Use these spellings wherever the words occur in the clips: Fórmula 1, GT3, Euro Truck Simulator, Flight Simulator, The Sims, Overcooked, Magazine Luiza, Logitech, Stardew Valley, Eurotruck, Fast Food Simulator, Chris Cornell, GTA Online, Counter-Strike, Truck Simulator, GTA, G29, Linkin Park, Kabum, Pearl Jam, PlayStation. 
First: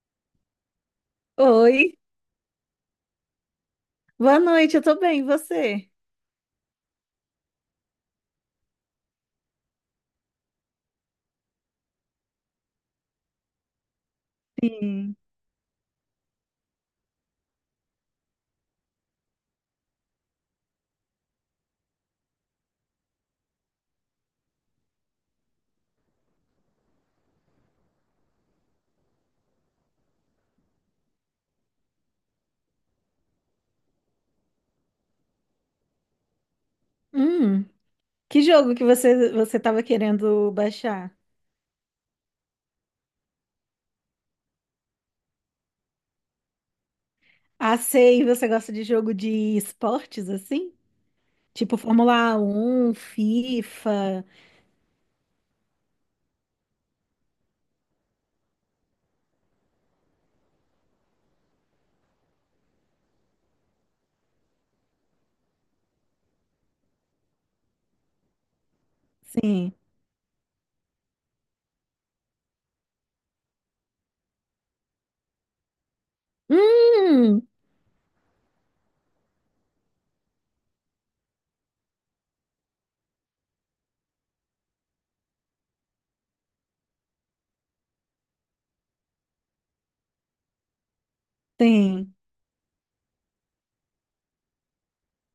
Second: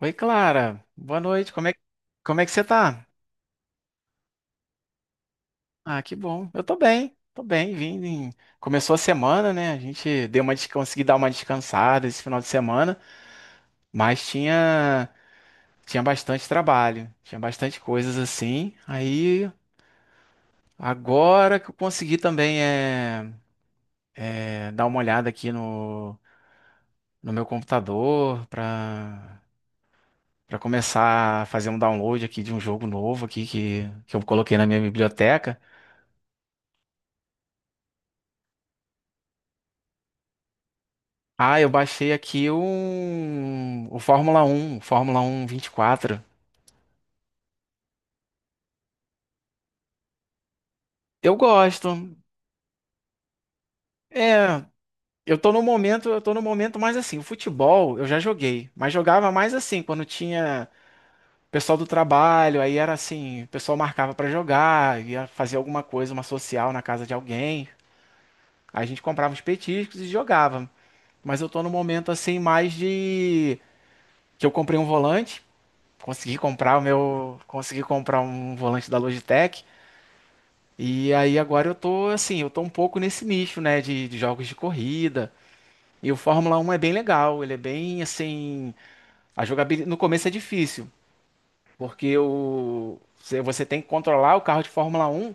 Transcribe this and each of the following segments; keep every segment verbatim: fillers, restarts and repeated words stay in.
Oi, Clara. Boa noite. Como é, Oi, como é que você tá? boa noite, eu tô bem, e você? Ah, que bom. Eu tô bem. Tô bem, vim. em- começou a semana, né? A gente deu uma, des- consegui dar uma descansada esse final de semana, mas tinha Sim. tinha bastante trabalho, tinha bastante coisas assim. Aí agora que eu consegui também é, é, dar uma olhada aqui no, no meu computador para para começar a fazer um download aqui de um jogo novo aqui que, que eu coloquei na minha biblioteca. Hum, que jogo que você você tava querendo baixar? Ah, eu baixei aqui o, o Fórmula um, Fórmula um vinte e quatro. Ah, sei, você gosta de jogo de esportes assim? Eu Tipo gosto. Fórmula um FIFA, É, eu tô no momento, eu tô no momento mais assim, o futebol eu já joguei, mas jogava mais assim, quando tinha pessoal do trabalho, aí era assim, o pessoal marcava pra jogar, ia fazer alguma coisa, uma social na casa de alguém. Aí a gente comprava uns sim. petiscos e jogava. Mas eu tô no momento assim mais de que eu comprei um volante, consegui comprar o meu, Hum, consegui comprar um volante da Logitech. E aí agora eu tô assim, eu tô um pouco nesse nicho, né, de, de jogos de corrida. E o Fórmula Um é bem legal, ele é bem assim, a jogabilidade no começo é difícil, sim. porque o você você tem que controlar o carro de Fórmula Um.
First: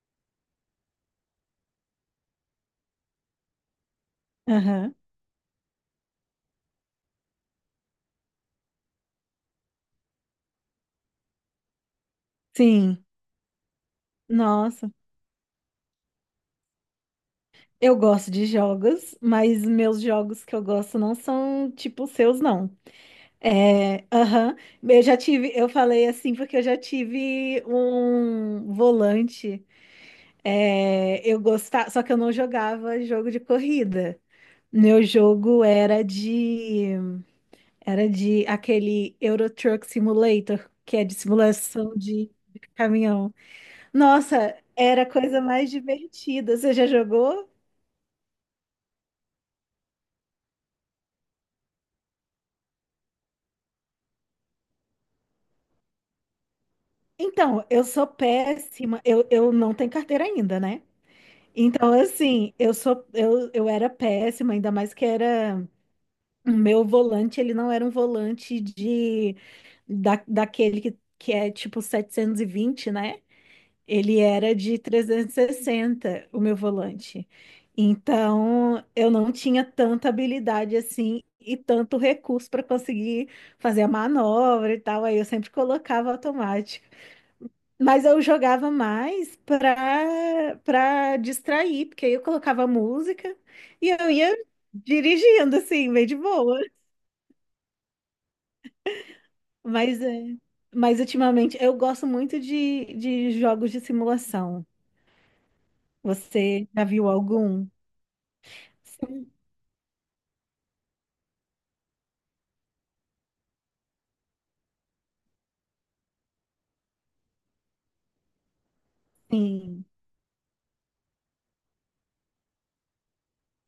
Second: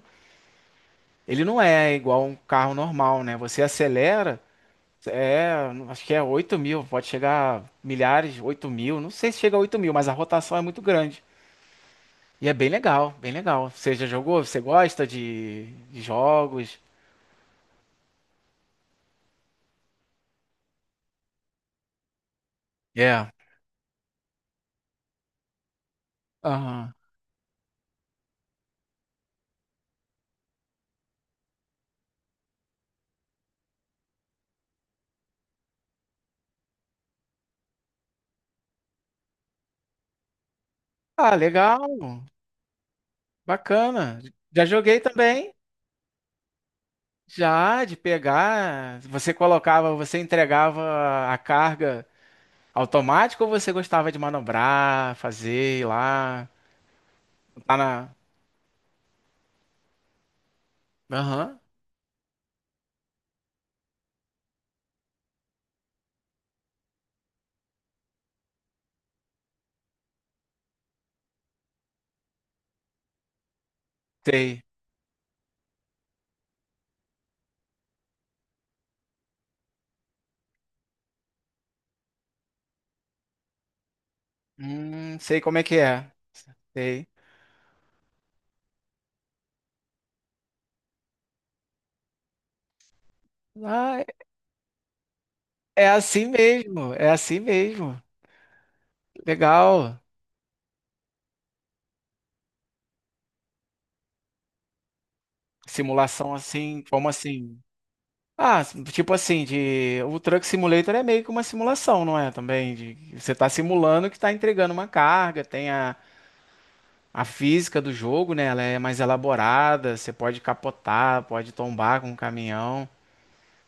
Ele não é igual um carro normal, né? Você acelera, Aham. é, acho que é oito mil, pode chegar a milhares, oito mil, não sei se chega a oito mil, mas a rotação é muito grande. E é bem Sim. legal, bem legal. Você já jogou? Você Nossa, gosta de, de jogos? eu gosto de jogos, mas meus jogos que eu gosto não são tipo os seus não. É. É, aham. Eu já tive, eu falei assim porque eu já Aham. tive um volante. É, eu gostava, só que eu não jogava jogo de corrida. Meu jogo era de, era de aquele Euro Truck Simulator, que é de Ah, legal, simulação de, de caminhão. bacana. Nossa, Já joguei era a coisa também, mais divertida. Você já jogou? já de pegar. Você colocava, você entregava a carga automática ou você gostava de manobrar, fazer ir lá? Então, Tá eu sou na. péssima. Eu, eu não tenho carteira ainda, né? Aham, Então, assim, eu sou eu, eu era péssima, ainda mais que era o meu volante, ele não era um volante de da, daquele que, que é tipo setecentos e vinte, né? Ele era sei. de trezentos e sessenta, o meu volante. Então, eu não tinha tanta habilidade assim e tanto recurso para conseguir fazer a manobra e tal. Hum, Aí eu sei sempre como é que é. colocava automático. Sei. Mas eu jogava mais para para distrair, porque aí eu colocava música e Ah, eu ia dirigindo, é assim, bem de assim boa. mesmo, é assim mesmo. Legal. Mas, é, mas ultimamente eu gosto muito de, de jogos de simulação. Simulação Você assim, já como viu assim? algum? Ah, tipo Sim, assim, de o Truck Simulator é meio que uma simulação, não é? Também de você tá simulando que tá entregando uma carga, tem a, a física do jogo, né? Ela é mais sim, elaborada, você pode capotar, pode tombar com o caminhão.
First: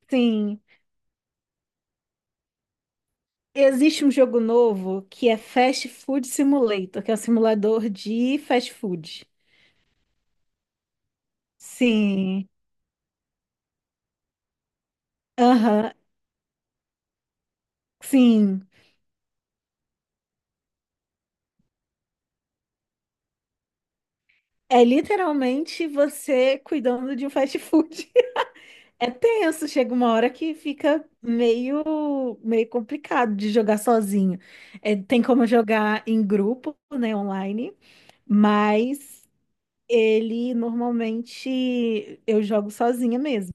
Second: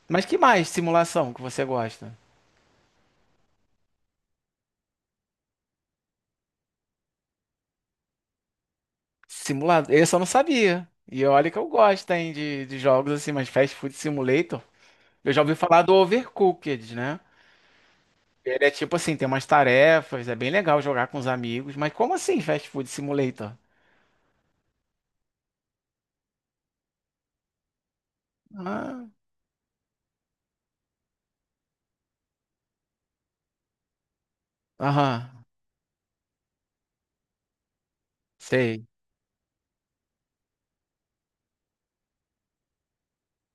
Mas que sim. mais simulação que você gosta? Existe um jogo novo que é Fast Food Simulator, que é um simulador de fast food. Simulado, esse eu não sabia. E olha que eu gosto, hein, Sim. de, de jogos assim, mas Fast Food Simulator. Eu já ouvi falar Aham, do Overcooked, né? Ele sim. é tipo assim, tem umas tarefas, é bem legal jogar com os amigos, mas como assim Fast Food Simulator? É literalmente você cuidando de um fast food. Ah, É tenso, chega uma hora que fica meio, meio complicado de jogar sozinho. É, tem aham, como jogar em grupo, né, online, sei. mas ele normalmente eu jogo sozinha mesmo.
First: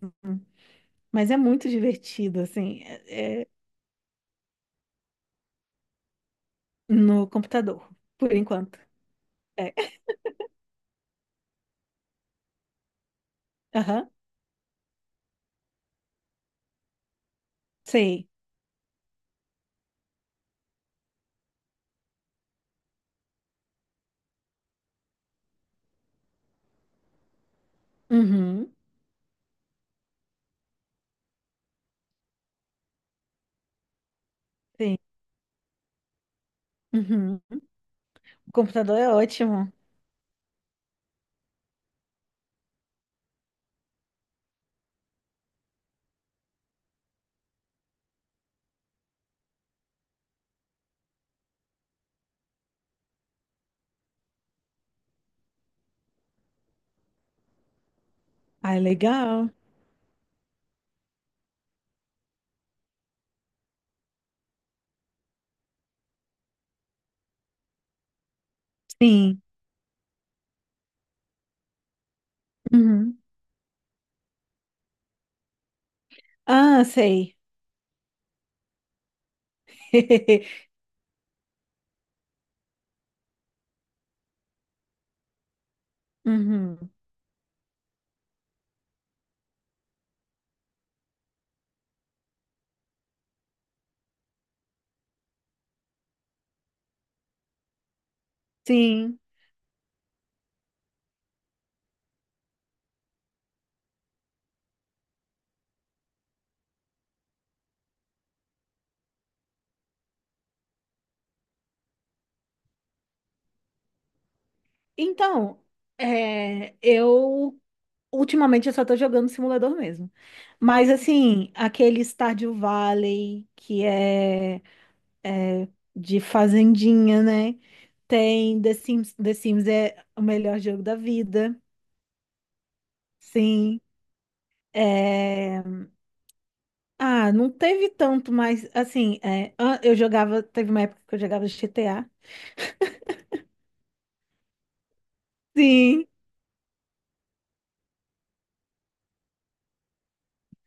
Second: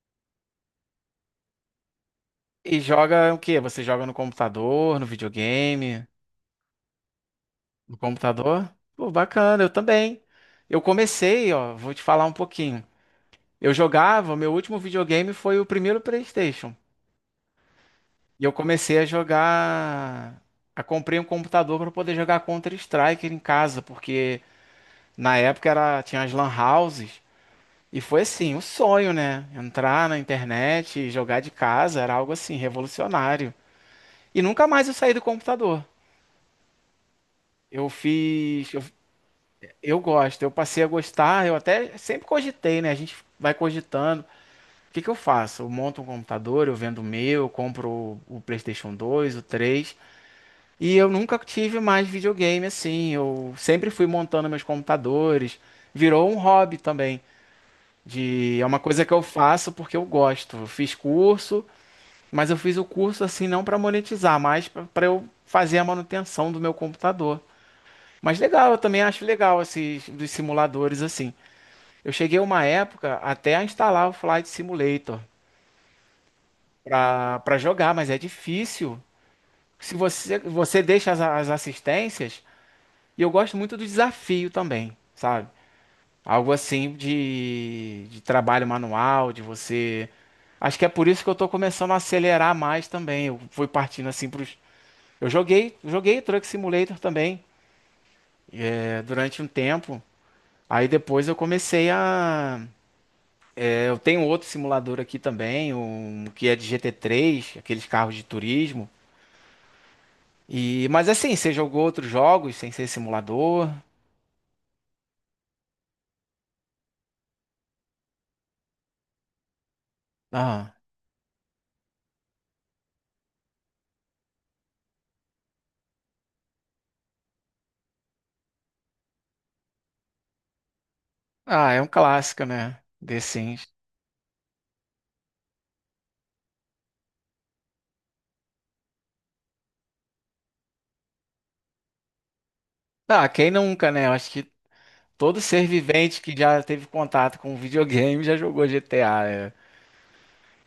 Mas é muito divertido, E assim, joga o é- é quê? Você joga no computador, no videogame? no computador, No por computador? enquanto. Pô, bacana, eu É. também. Eu comecei, ó, vou te falar um pouquinho. Eu Aham, jogava, meu último videogame foi o primeiro PlayStation. sei. E eu comecei a jogar. A comprei um computador para poder jogar Counter-Strike em casa, porque na época era tinha as lan houses. E foi assim, o Uhum, sonho, né? Entrar na internet e jogar de casa era algo assim, revolucionário. E nunca mais eu sim. saí do computador. Uhum. Eu O fiz. Eu, computador é ótimo. eu gosto, eu passei a gostar, eu até sempre cogitei, né? A gente vai cogitando. O que que eu faço? Eu monto um computador, eu vendo o meu, eu compro o, o PlayStation dois, o três. E eu nunca tive mais videogame assim. Eu sempre fui montando meus computadores. Virou um hobby também. De, é Ah, uma é coisa que eu legal. faço porque eu gosto. Eu fiz curso, mas eu fiz o curso assim não para monetizar, mas para eu fazer a manutenção do meu computador. Mas legal, eu também acho Sim. legal esses dos simuladores assim. Eu cheguei uma época Uhum. até a instalar o Flight Simulator Ah, sei. para para jogar, mas é difícil. Se você você deixa as, as assistências, e eu gosto muito do desafio também, sabe? Algo Uhum. assim de, de trabalho manual, de você. Acho que é por isso que eu tô começando a acelerar mais também. Eu fui partindo assim pros. Eu joguei, joguei Truck Simulator também, é, Sim. durante um tempo. Aí depois eu comecei a é, eu tenho outro simulador aqui também, um que é de G T três, aqueles carros de turismo. E mas assim, você jogou outros jogos sem ser simulador? Então, é, eu ultimamente eu só tô jogando simulador mesmo. Ah, Mas assim, aquele Stardew Valley que é, é de fazendinha, né? Tem The Sims, The Sims é o melhor jogo da vida. ah, é um clássico, né? The Sims. Sim. É, ah, não teve tanto, mas assim, é, an- eu jogava, teve uma época que eu jogava G T A. Ah, quem nunca, né? Eu acho que todo ser Sim, vivente que já teve contato com videogame já jogou G T A. É.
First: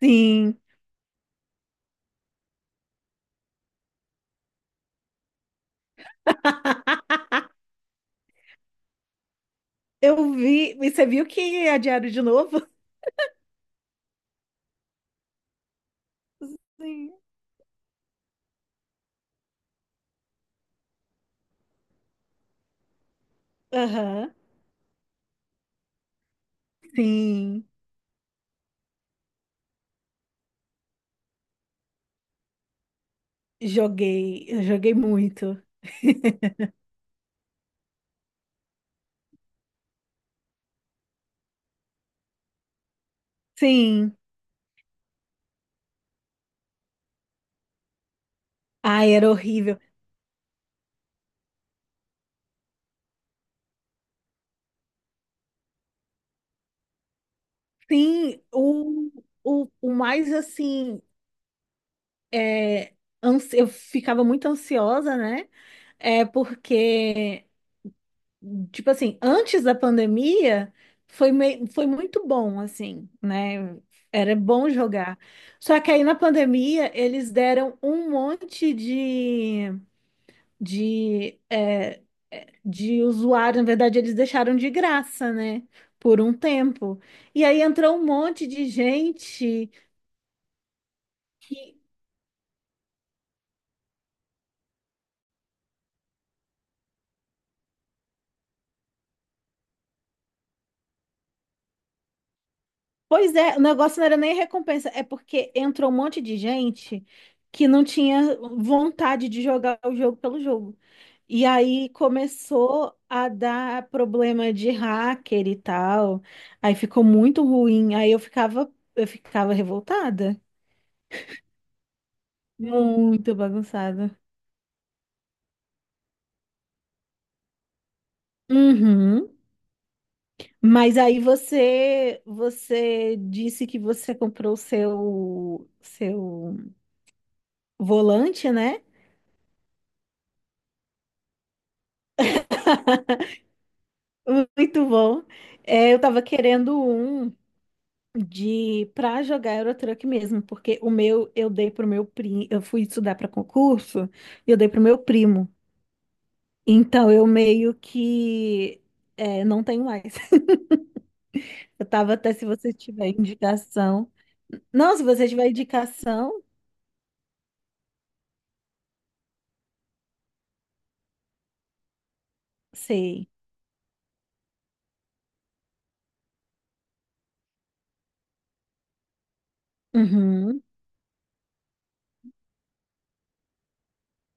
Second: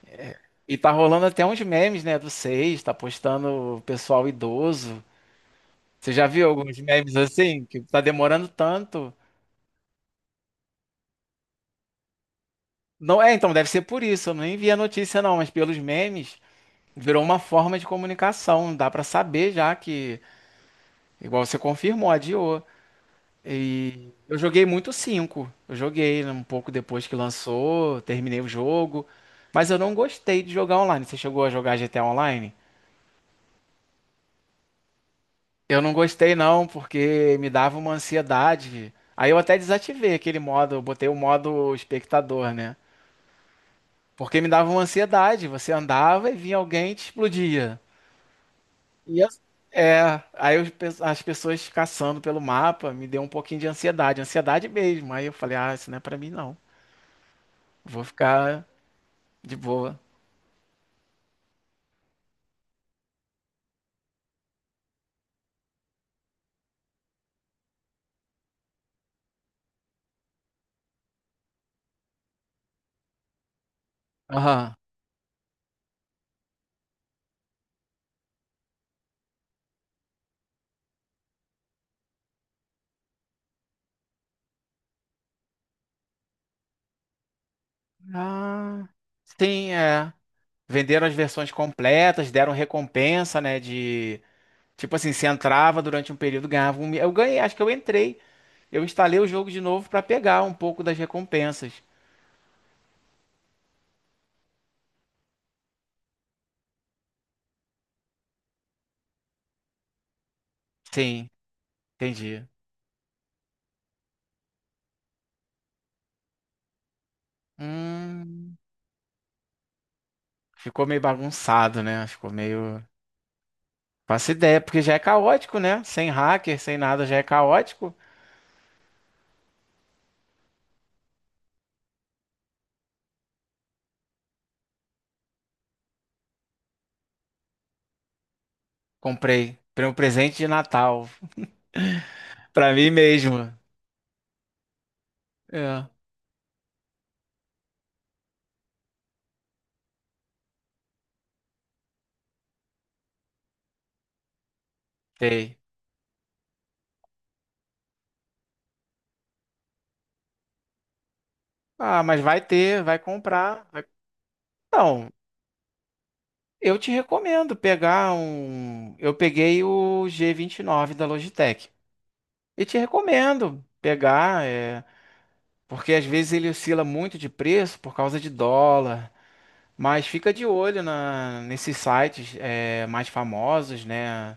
sim. E tá rolando até uns memes, né, do seis, tá postando o pessoal idoso. Você já viu alguns memes assim que tá demorando tanto? Eu vi. E você viu que é diário de novo? Não, é, então deve ser por isso. Eu nem vi a notícia não, mas pelos memes Sim. virou uma forma de comunicação, dá pra saber já que, igual você confirmou, adiou. E Aham. eu joguei muito o cinco, eu joguei um pouco depois que Sim. lançou, terminei o jogo, mas eu não gostei de jogar online. Você chegou a jogar G T A Online? Joguei. Eu joguei muito. Eu não gostei não, porque me dava uma ansiedade. Aí eu até desativei aquele modo, eu botei o modo espectador, né? Sim. Porque me dava uma ansiedade, você andava e vinha alguém e te explodia. Ai, E era as- horrível. é, aí eu pe- as pessoas caçando pelo mapa me deu um pouquinho de ansiedade, ansiedade mesmo. Aí eu falei, ah, isso não é pra mim não. Vou Sim, ficar o, de o, o boa. mais assim. É, ansi- eu ficava muito ansiosa, né? É porque, tipo assim, antes da pandemia, foi, mei- foi muito bom, assim, né? Era bom Aham. jogar. Só que aí na pandemia, eles deram um monte de. de, é, é, de usuário, na verdade, eles deixaram de graça, né? Por um tempo. E aí entrou um monte de Ah, gente sim, é. Venderam as versões que. completas, deram recompensa, né, de tipo assim, se entrava durante um período, ganhava um. mi- eu ganhei, acho que eu entrei. Eu instalei o jogo de novo pra pegar um pouco das recompensas. Pois é, o negócio não era nem recompensa, é porque entrou um monte de gente que não tinha vontade de jogar o jogo pelo jogo. Sim, E aí entendi. começou a dar problema de hacker e tal. Aí ficou muito ruim. Aí eu Hum, ficava, eu ficava revoltada, ficou meio bagunçado, né? Ficou meio muito bagunçada. faço ideia, porque já é caótico, né? Sem hacker, sem nada, já é caótico. Uhum. Mas aí você você disse que você comprou o seu seu volante, né? Comprei. Comprei um presente de Natal. Pra mim mesmo. Muito bom. É. É, eu tava querendo um de para jogar Euro Truck mesmo, porque o meu eu dei pro meu primo, eu fui estudar para concurso e eu dei pro meu primo. Sei. Então eu meio que é, não tenho mais. Eu Ah, tava mas até vai se você ter, vai tiver comprar. vai- indicação. Não, se Não, você tiver indicação, eu te recomendo pegar um. Eu peguei o G vinte e nove da Logitech. E te sei. recomendo pegar, é porque às vezes ele oscila muito de preço por causa de dólar. Mas fica de Uhum. olho na nesses sites é, mais famosos, né?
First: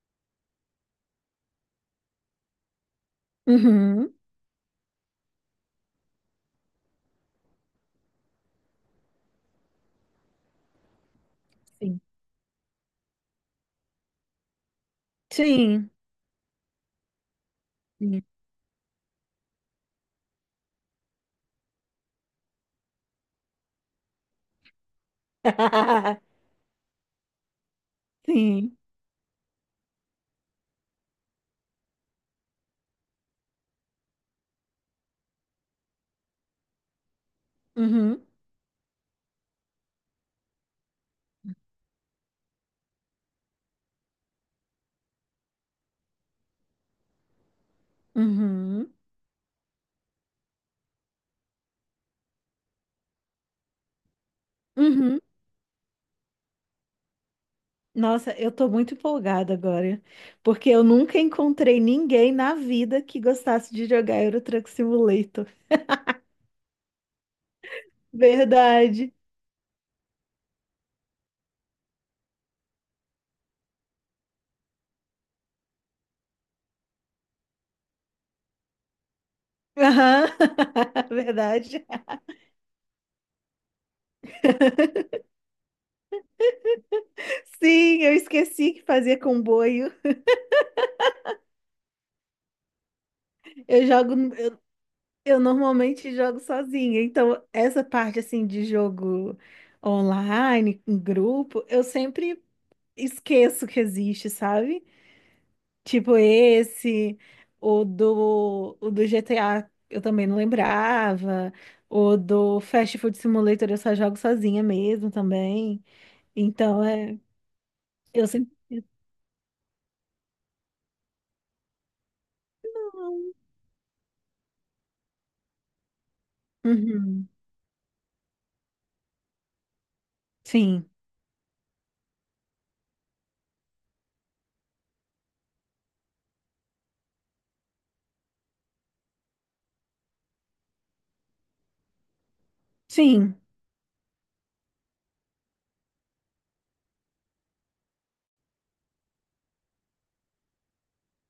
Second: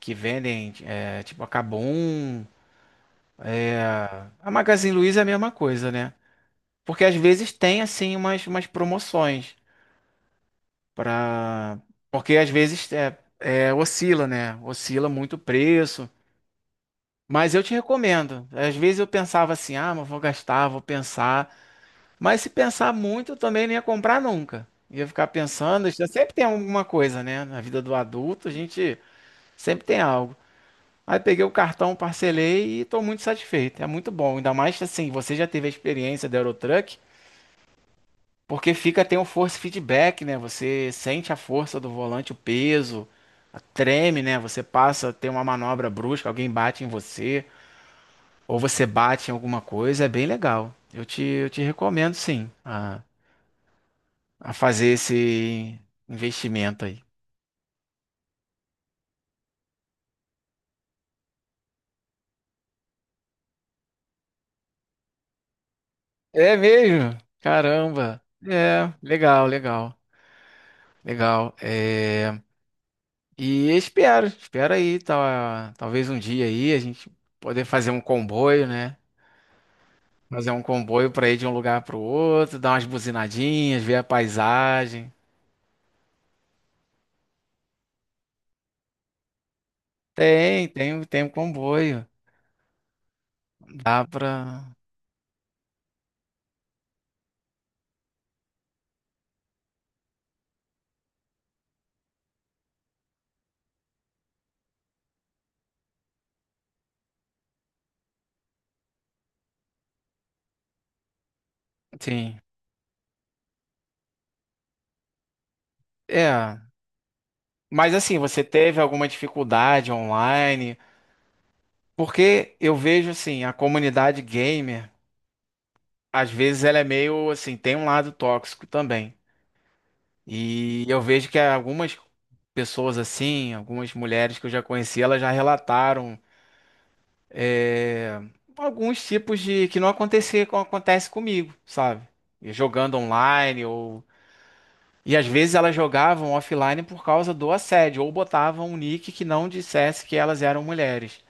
Que vendem, é, tipo a Kabum, é, Uhum. a Magazine Luiza é a mesma coisa, né? Porque às vezes tem assim umas, umas promoções para, Sim, porque às vezes é, é, oscila, né? Oscila muito o preço. Mas eu te sim, sim. recomendo. Às vezes eu pensava assim, ah, mas vou gastar, vou pensar. Mas se pensar muito, eu também não ia comprar nunca. Ia ficar pensando, sempre tem alguma coisa, né? Na vida do adulto, a Sim. gente sempre tem algo. Aí peguei o cartão, parcelei e tô muito satisfeito. É muito bom. Ainda mais assim, você já teve a experiência da Eurotruck, Uhum. porque fica, tem um force feedback, né? Você sente a força do volante, o peso, a- treme, né? Você passa, tem uma manobra brusca, alguém bate em você, ou você Uhum. bate em alguma coisa, é bem legal. Eu te, eu te recomendo sim a, a fazer Uhum. esse investimento aí. Nossa, eu tô muito empolgada agora, porque eu nunca encontrei ninguém na vida que gostasse de jogar Euro Truck Simulator. É mesmo? Caramba! É, Verdade. legal, legal, legal. É. E espero, espero aí, tá, talvez um dia aí a gente poder fazer um comboio, né? Aham. Fazer um comboio para ir de um lugar Verdade. para o outro, dar umas buzinadinhas, ver a paisagem. Sim, eu esqueci que fazia comboio. Tem, tem, tem um comboio. Eu Dá jogo, pra. eu eu normalmente jogo sozinha, então essa parte assim de jogo online, em grupo, eu sempre esqueço que existe, sabe? Tipo esse, o do, o do G T A eu também não lembrava, o Sim. do Fast Food Simulator eu só jogo sozinha mesmo também. É. Então é, Mas assim, eu você sempre. teve alguma dificuldade online? Porque eu vejo assim, a comunidade gamer, às vezes ela é Uhum. meio assim, tem um lado tóxico também. E Sim, eu vejo que algumas pessoas assim, algumas mulheres que eu já conheci, elas já relataram é, alguns tipos de que não acontecia, co- acontece comigo, sabe? E jogando sim, online ou e às vezes elas jogavam offline por causa do assédio ou botavam um nick que não dissesse que elas eram mulheres.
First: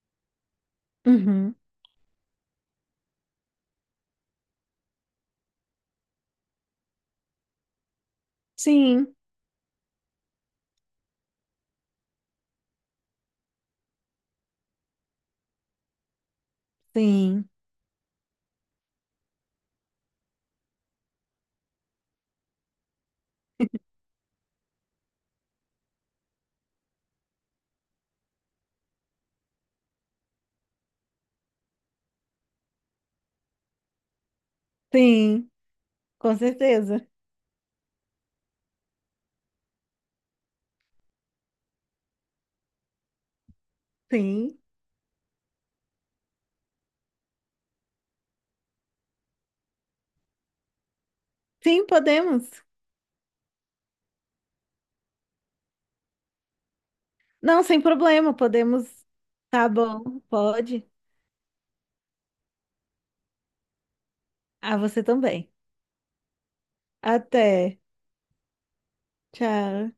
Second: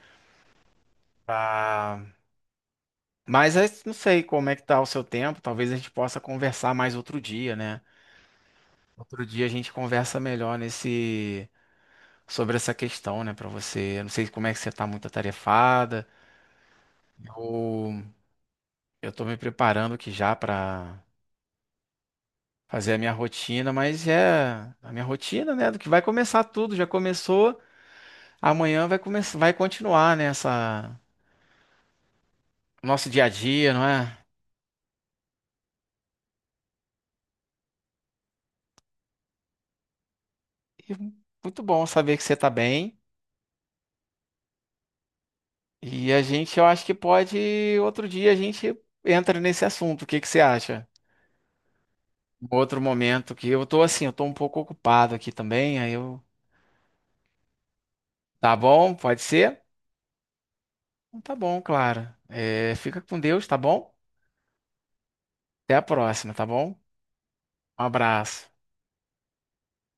uhum. Ah, mas eu não sei como é que tá o seu tempo, talvez a gente possa conversar mais outro dia, né? Sim, Outro dia a gente conversa melhor nesse sobre essa questão, né, pra você. Eu não sei como é que você tá muito atarefada. sim, Eu, eu tô me preparando aqui já pra fazer a minha rotina, mas é a minha rotina, né? Do que vai começar tudo, já começou, amanhã vai começar, vai continuar, né? Essa, nosso dia a dia, não é? sim, com certeza. E muito bom saber que você tá bem. Sim, E a gente, eu acho que pode, outro dia a gente entra nesse assunto. O que que você acha? sim, Um podemos. outro momento que eu tô assim, eu tô um pouco ocupado aqui também, aí eu, Não, sem problema, tá bom? podemos. Pode ser? Tá bom, pode. Então tá bom, claro. É, fica com Deus, tá bom? Ah, você também. Até a próxima, tá bom? Até. Um abraço. Tchau.